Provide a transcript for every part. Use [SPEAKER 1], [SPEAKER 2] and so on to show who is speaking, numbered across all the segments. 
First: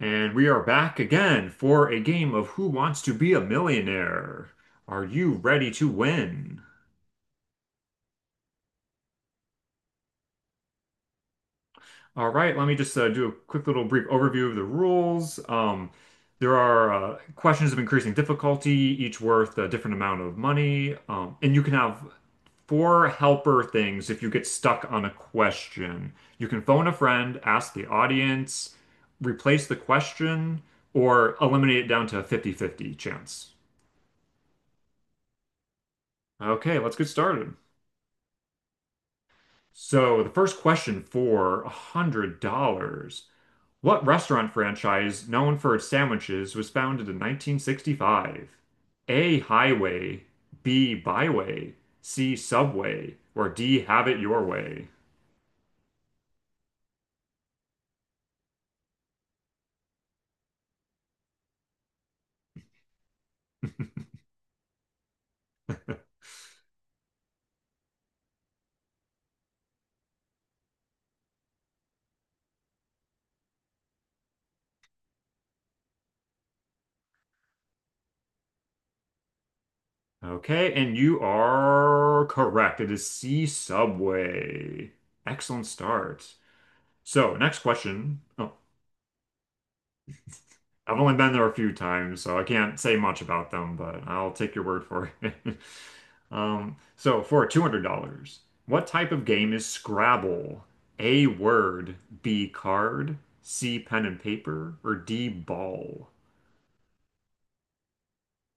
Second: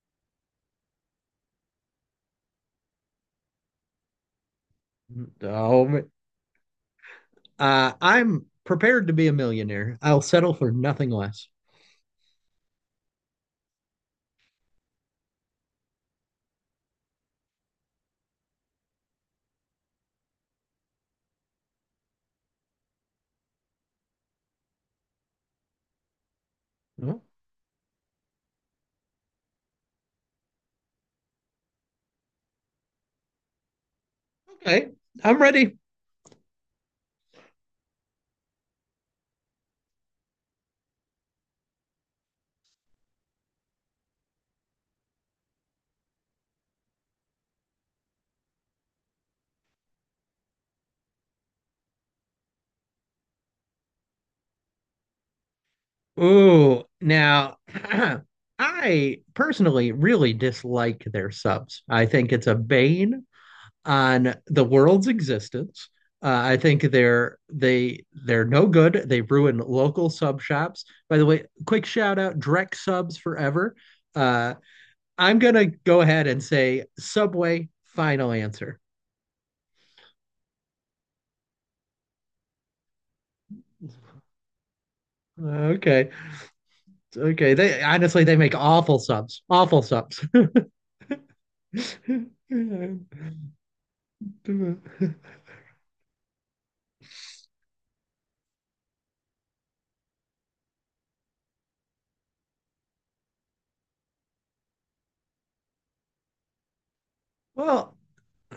[SPEAKER 1] And we are back again for a game of Who Wants to Be a Millionaire? Are you ready to
[SPEAKER 2] Oh,
[SPEAKER 1] win?
[SPEAKER 2] I'm prepared to be a millionaire. I'll settle for nothing less.
[SPEAKER 1] All right, let me just do a quick little brief overview of the rules. There are questions of increasing difficulty, each worth a different amount of money. And you can have four helper things if you get stuck on a question. You can phone a
[SPEAKER 2] Oh,
[SPEAKER 1] friend, ask the audience, replace the question, or eliminate it down to a 50-50 chance.
[SPEAKER 2] okay, I'm ready.
[SPEAKER 1] Okay, let's get started. So the first question for $100. What restaurant franchise known for its sandwiches was founded in 1965? A. Highway, B. Byway, C. Subway, or D. Have It Your Way?
[SPEAKER 2] Ooh, now I personally really dislike their subs. I think it's a bane on the world's existence. I think they're no good. They ruin local sub shops. By the way, quick shout out Drek subs forever. Uh, I'm gonna go ahead and say Subway, final answer.
[SPEAKER 1] Okay, and you are correct. It is C Subway. Excellent
[SPEAKER 2] Okay,
[SPEAKER 1] start. So,
[SPEAKER 2] okay.
[SPEAKER 1] next
[SPEAKER 2] They
[SPEAKER 1] question.
[SPEAKER 2] honestly they
[SPEAKER 1] Oh,
[SPEAKER 2] make awful subs. Awful subs.
[SPEAKER 1] I've only been there a few times, so I can't say much about them, but I'll take your word for it. So for $200, what type of game is Scrabble? A word, B card, C pen and paper, or D ball?
[SPEAKER 2] Well,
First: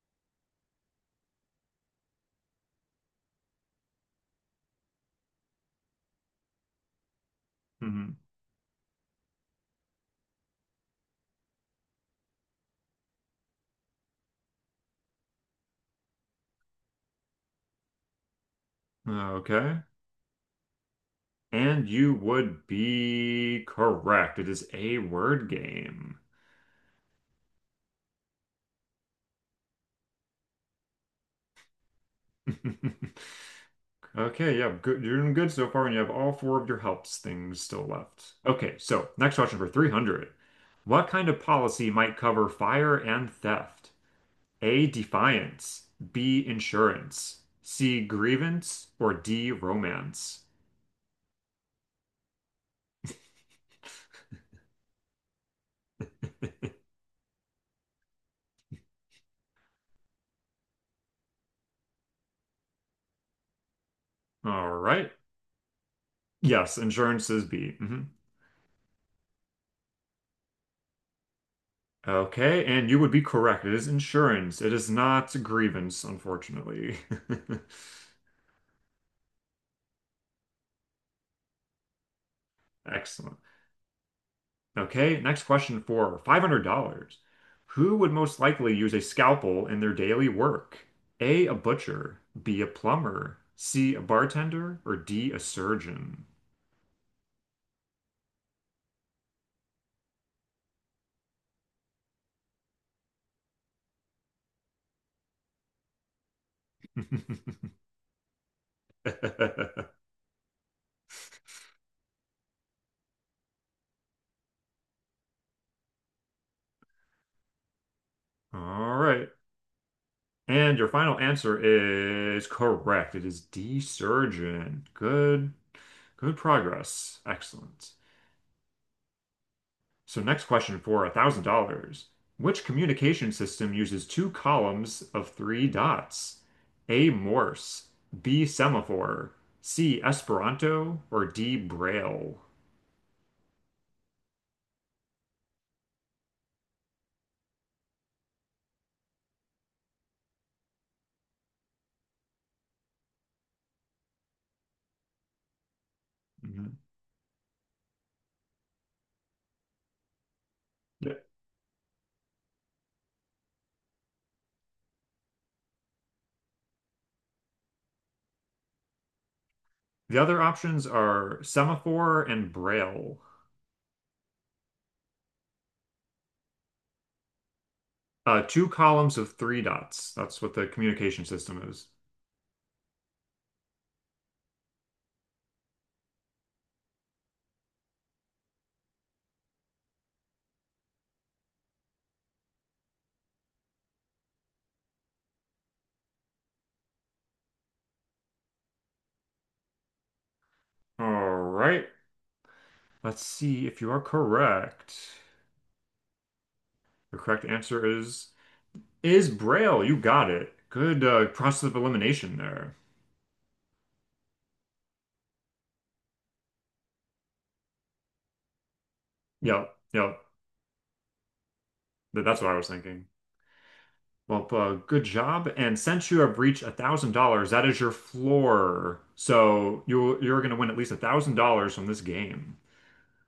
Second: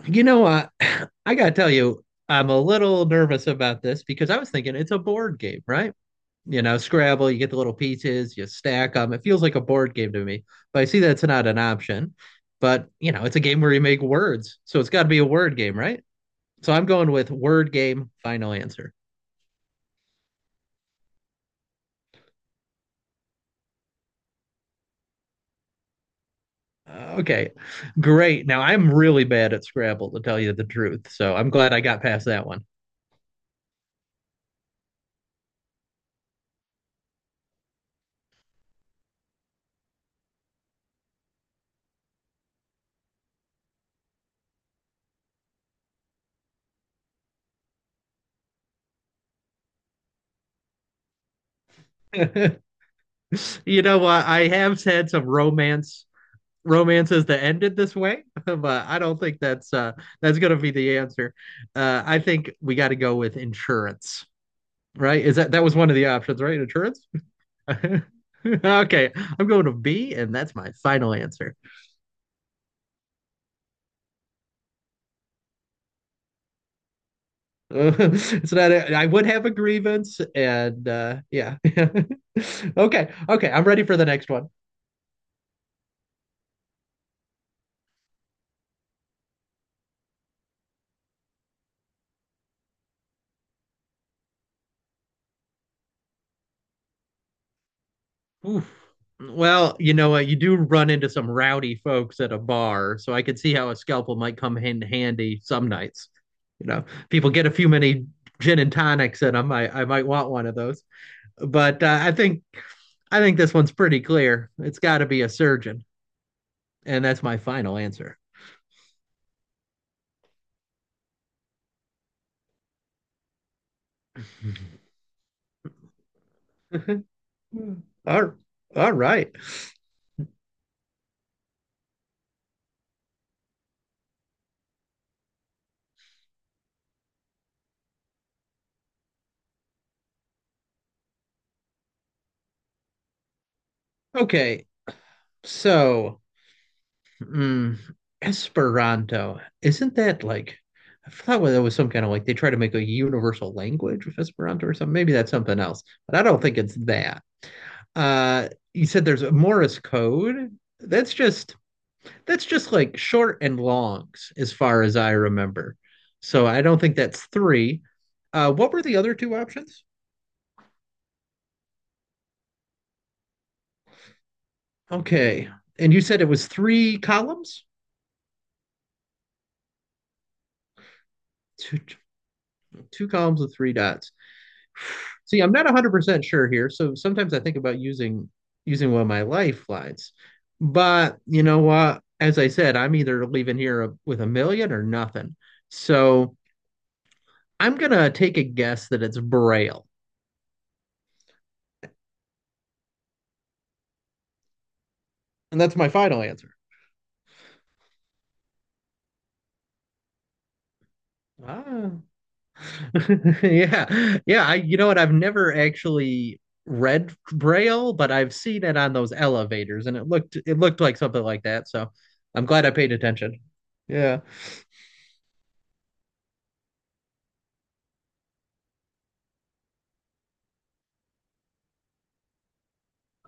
[SPEAKER 2] you know, I gotta tell you, I'm a little nervous about this because I was thinking it's a board game, right? You know, Scrabble, you get the little
[SPEAKER 1] Hmm.
[SPEAKER 2] pieces, you stack them. It feels like a board game to me, but I see that's not an option. But, you know, it's a game where you make words. So it's got to be a word game, right? So I'm going with word game, final answer.
[SPEAKER 1] Okay. And you would be correct. It is a word game.
[SPEAKER 2] Okay, great. Now I'm really bad at Scrabble, to tell you the truth. So I'm glad I got past that one.
[SPEAKER 1] Okay, yeah, good. You're doing good so far, and you have all four of your helps things still left. Okay, so next question for 300. What kind of policy might cover fire and theft? A. Defiance. B. Insurance. C. Grievance. Or D. Romance.
[SPEAKER 2] You know what? I have had some romances that ended this way, but I don't think that's gonna be the answer. I think we got to go with insurance,
[SPEAKER 1] All right.
[SPEAKER 2] right? Is that that was one of the options, right?
[SPEAKER 1] Yes,
[SPEAKER 2] Insurance?
[SPEAKER 1] insurance is B. Mhm.
[SPEAKER 2] Okay, I'm going to B, and that's my final answer.
[SPEAKER 1] Okay, and you would be correct. It is insurance. It is not grievance, unfortunately.
[SPEAKER 2] It's not, I would have a grievance, and yeah. Okay,
[SPEAKER 1] Excellent.
[SPEAKER 2] okay, I'm ready for the next one.
[SPEAKER 1] Okay, next question for $500. Who would most likely use a scalpel in their daily work? A. A butcher. B. A plumber. C. A bartender. Or D. A surgeon.
[SPEAKER 2] Oof. Well, you know what? You do run into some rowdy folks at a bar, so I could see how a scalpel might come in handy some nights. You know, people get a few many gin and tonics in them. I might want one of those, but I think this one's pretty clear. It's got to be a surgeon, and that's my final answer.
[SPEAKER 1] All right. And your final answer is correct. It is D, surgeon. Good, good progress. Excellent.
[SPEAKER 2] All, all right.
[SPEAKER 1] So next question for $1,000. Which communication system uses two columns of three dots? A, Morse, B, semaphore, C, Esperanto, or D, Braille?
[SPEAKER 2] Okay. So, mm, Esperanto, isn't that like, I thought that was some kind of like they try to make a universal language with Esperanto or something. Maybe that's something else, but I don't think it's
[SPEAKER 1] Mhm.
[SPEAKER 2] that. You said there's a Morse code.
[SPEAKER 1] The
[SPEAKER 2] That's just like short and longs as far as I remember. So I don't think that's three. What were the other two options?
[SPEAKER 1] the other options are semaphore and Braille.
[SPEAKER 2] Okay. And you said it was three columns?
[SPEAKER 1] Two columns of three dots. That's what the communication system
[SPEAKER 2] Two,
[SPEAKER 1] is.
[SPEAKER 2] two columns with three dots. See, I'm not 100% sure here. So sometimes I think about using one of my lifelines. But you know what? As I said, I'm either leaving here with a million or nothing. So I'm going to take a guess that it's Braille.
[SPEAKER 1] All right. Let's see if you are correct.
[SPEAKER 2] And that's my final answer.
[SPEAKER 1] The correct answer is Braille. You got it. Good process of
[SPEAKER 2] Ah.
[SPEAKER 1] elimination there.
[SPEAKER 2] Yeah. Yeah. I, you know what? I've never actually read Braille, but I've seen it on those
[SPEAKER 1] Yep,
[SPEAKER 2] elevators and it
[SPEAKER 1] yep.
[SPEAKER 2] looked like something like that. So
[SPEAKER 1] That's
[SPEAKER 2] I'm
[SPEAKER 1] what I
[SPEAKER 2] glad
[SPEAKER 1] was
[SPEAKER 2] I paid
[SPEAKER 1] thinking.
[SPEAKER 2] attention. Yeah.
[SPEAKER 1] Well, good job. And since you have reached $1,000, that is your floor. So you're gonna win at least $1,000 from this game.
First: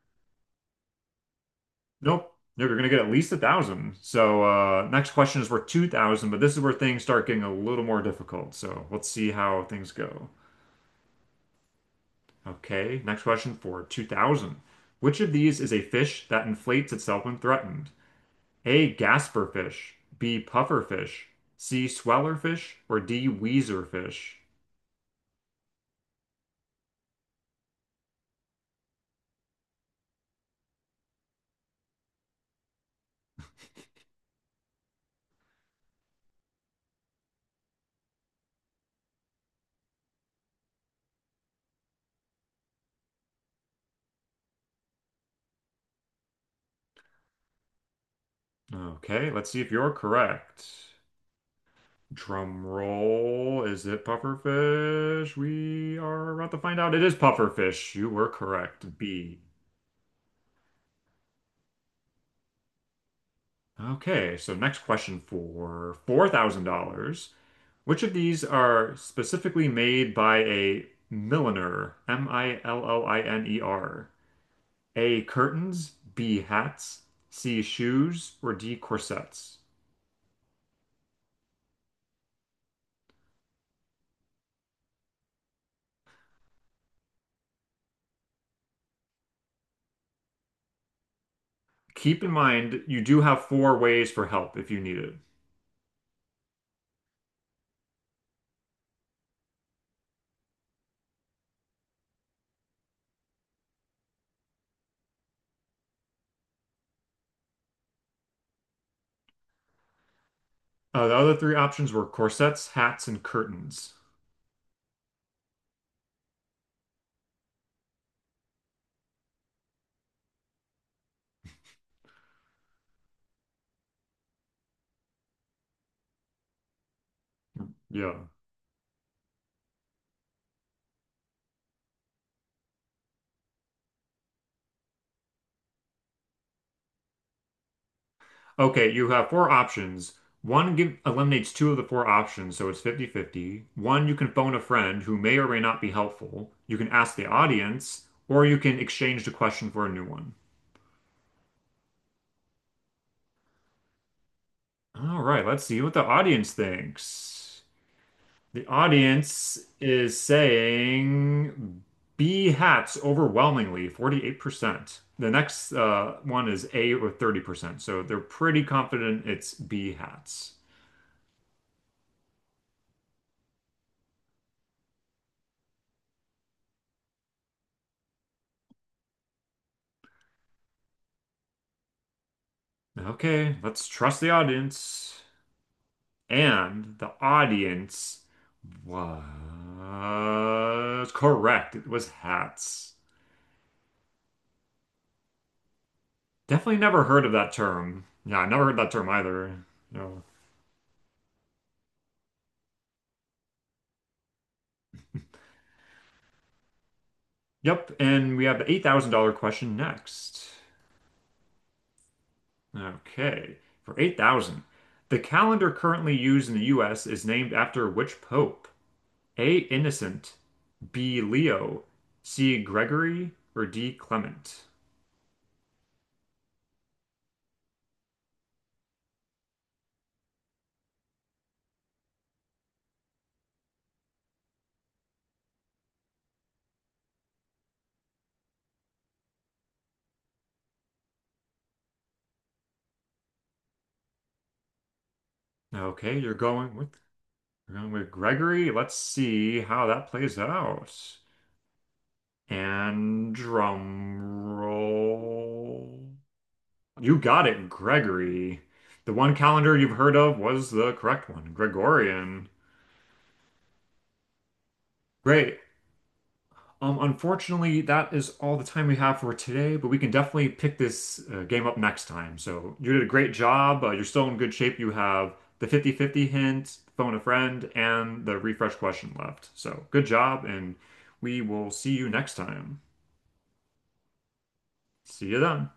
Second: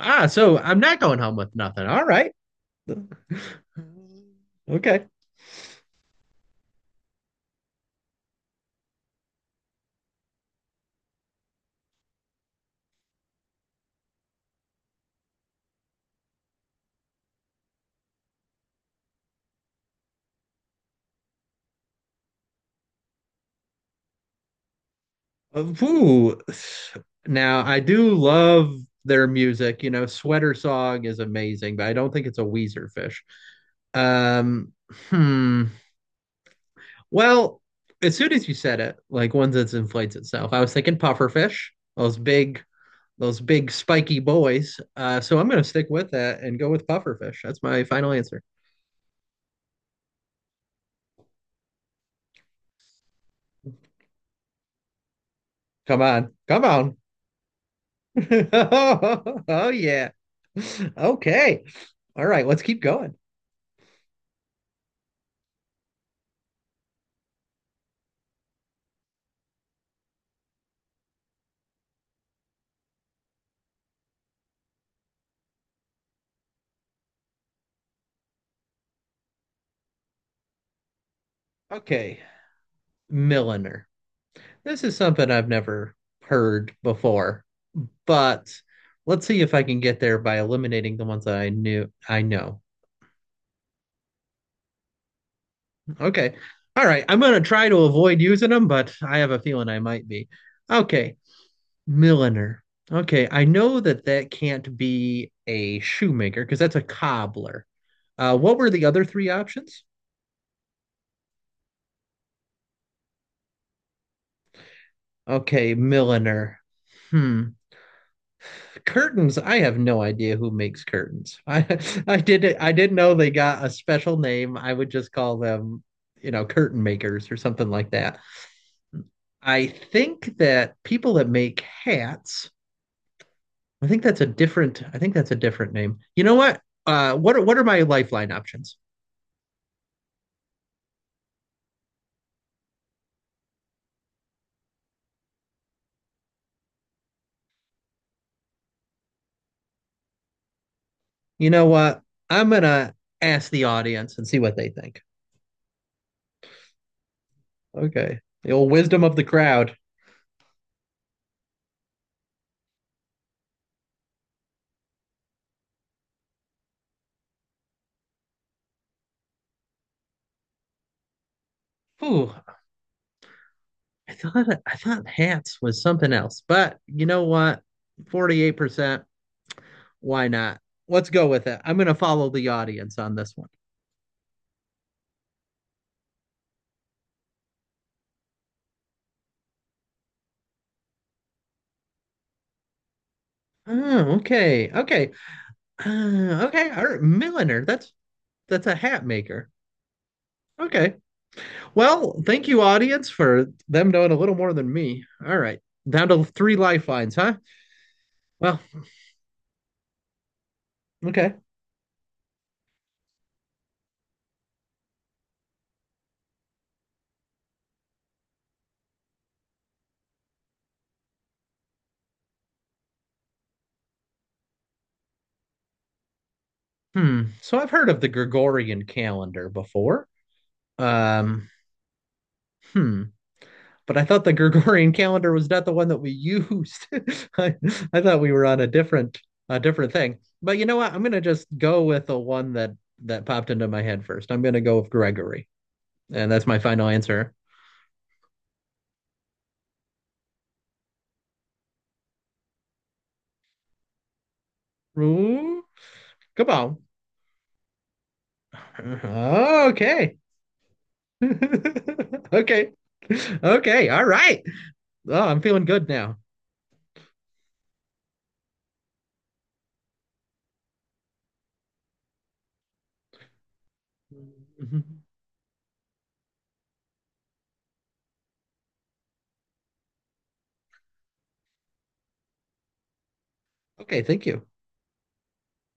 [SPEAKER 2] Ah, so I'm not going home with nothing. All right.
[SPEAKER 1] Nope. No, you're gonna get at least a thousand. So
[SPEAKER 2] Okay.
[SPEAKER 1] next question is worth 2,000, but this is where things start getting a little more difficult. So let's see how things go. Okay, next question for 2000. Which of these is a fish that inflates itself when threatened? A. Gasper fish, B. Puffer fish, C. Sweller fish, or D. Weezer fish?
[SPEAKER 2] Uh, now, I do love their music. You know, Sweater Song is amazing, but I don't think it's a Weezer fish. Um, hmm. Well, as soon as you said it, like one that inflates itself, I was thinking pufferfish, those big, those big spiky boys. So I'm gonna stick with that and go with pufferfish. That's my final answer.
[SPEAKER 1] Okay, let's see if you're correct. Drum roll. Is it pufferfish? We
[SPEAKER 2] Come
[SPEAKER 1] are
[SPEAKER 2] on,
[SPEAKER 1] about to
[SPEAKER 2] come
[SPEAKER 1] find out.
[SPEAKER 2] on.
[SPEAKER 1] It is pufferfish. You were correct. B.
[SPEAKER 2] Oh oh, yeah. Okay. All right, let's keep going.
[SPEAKER 1] Okay, so next question for $4,000. Which of these are specifically made by a milliner? M-I-L-L-I-N-E-R. A. Curtains, B. Hats, C. Shoes, or D. Corsets.
[SPEAKER 2] Okay. Milliner. This is something I've never heard before, but let's see if I can get there by eliminating the ones that
[SPEAKER 1] Keep
[SPEAKER 2] I
[SPEAKER 1] in
[SPEAKER 2] know.
[SPEAKER 1] mind, you do have four ways for help if you need it.
[SPEAKER 2] Okay. All right. I'm gonna try to avoid using them, but I have a feeling I might be. Okay. Milliner. Okay. I know that that can't be a shoemaker because that's a cobbler. What were the other three options?
[SPEAKER 1] The other three options were corsets, hats, and curtains.
[SPEAKER 2] Okay, milliner. Hmm. Curtains. I have no idea who makes curtains. I I didn't know they got a special name. I would just call them, you know, curtain makers or something like that.
[SPEAKER 1] Yeah.
[SPEAKER 2] I think that people that make hats, I think that's a different I think that's a different name. You know what? What are my lifeline options?
[SPEAKER 1] Okay, you have four options. One give, eliminates two of the four options, so it's 50-50. One, you can phone a friend who may or may not be helpful. You can ask the audience, or you can exchange the question for a new one.
[SPEAKER 2] You know what? I'm gonna ask the audience and see what they think.
[SPEAKER 1] All right, let's see what the audience thinks.
[SPEAKER 2] Okay. The
[SPEAKER 1] The
[SPEAKER 2] old wisdom of the
[SPEAKER 1] audience
[SPEAKER 2] crowd.
[SPEAKER 1] is saying B hats overwhelmingly, 48%. The next one is A with 30%, so they're pretty confident it's B hats.
[SPEAKER 2] Ooh, I thought hats was something else, but you know what? 48%. Why not? Let's go with it. I'm gonna follow the audience on this one.
[SPEAKER 1] Okay, let's trust the audience. And the audience was correct. It was hats.
[SPEAKER 2] Oh, okay, okay, okay.
[SPEAKER 1] Definitely
[SPEAKER 2] All right,
[SPEAKER 1] never heard of that
[SPEAKER 2] milliner.
[SPEAKER 1] term. Yeah, I never
[SPEAKER 2] That's a
[SPEAKER 1] heard that
[SPEAKER 2] hat
[SPEAKER 1] term
[SPEAKER 2] maker.
[SPEAKER 1] either. No.
[SPEAKER 2] Okay. Well, thank you, audience, for them knowing a little more than me. All right, down to three lifelines, huh?
[SPEAKER 1] Yep, and we have
[SPEAKER 2] Well,
[SPEAKER 1] the $8,000 question next.
[SPEAKER 2] okay.
[SPEAKER 1] Okay, for 8,000. The calendar currently used in the US is named after which pope? A. Innocent, B. Leo, C. Gregory, or D. Clement?
[SPEAKER 2] Hmm. So I've heard of the Gregorian calendar before. Um. Hmm. But I thought the Gregorian calendar was not the one that we used. I, I thought we were on a different thing. But you know what? I'm gonna just go with the one that popped into my head first. I'm gonna go with Gregory,
[SPEAKER 1] Okay,
[SPEAKER 2] and
[SPEAKER 1] you're
[SPEAKER 2] that's my
[SPEAKER 1] going
[SPEAKER 2] final
[SPEAKER 1] with...
[SPEAKER 2] answer.
[SPEAKER 1] We're going with Gregory. Let's see how that plays out. And drum
[SPEAKER 2] Ooh,
[SPEAKER 1] roll.
[SPEAKER 2] come on.
[SPEAKER 1] You got it, Gregory. The one calendar you've heard
[SPEAKER 2] Okay.
[SPEAKER 1] of was the correct one, Gregorian.
[SPEAKER 2] Okay. Okay. All right. Oh, I'm
[SPEAKER 1] Great.
[SPEAKER 2] feeling good now.
[SPEAKER 1] Unfortunately, that is all the time we have for today, but we can definitely pick this game up next time. So you did a great job. You're still in good shape. You have the 50-50 hint, phone a friend, and the refresh question left. So good job, and we will see you next time.
[SPEAKER 2] Okay. Thank you.
[SPEAKER 1] See you then.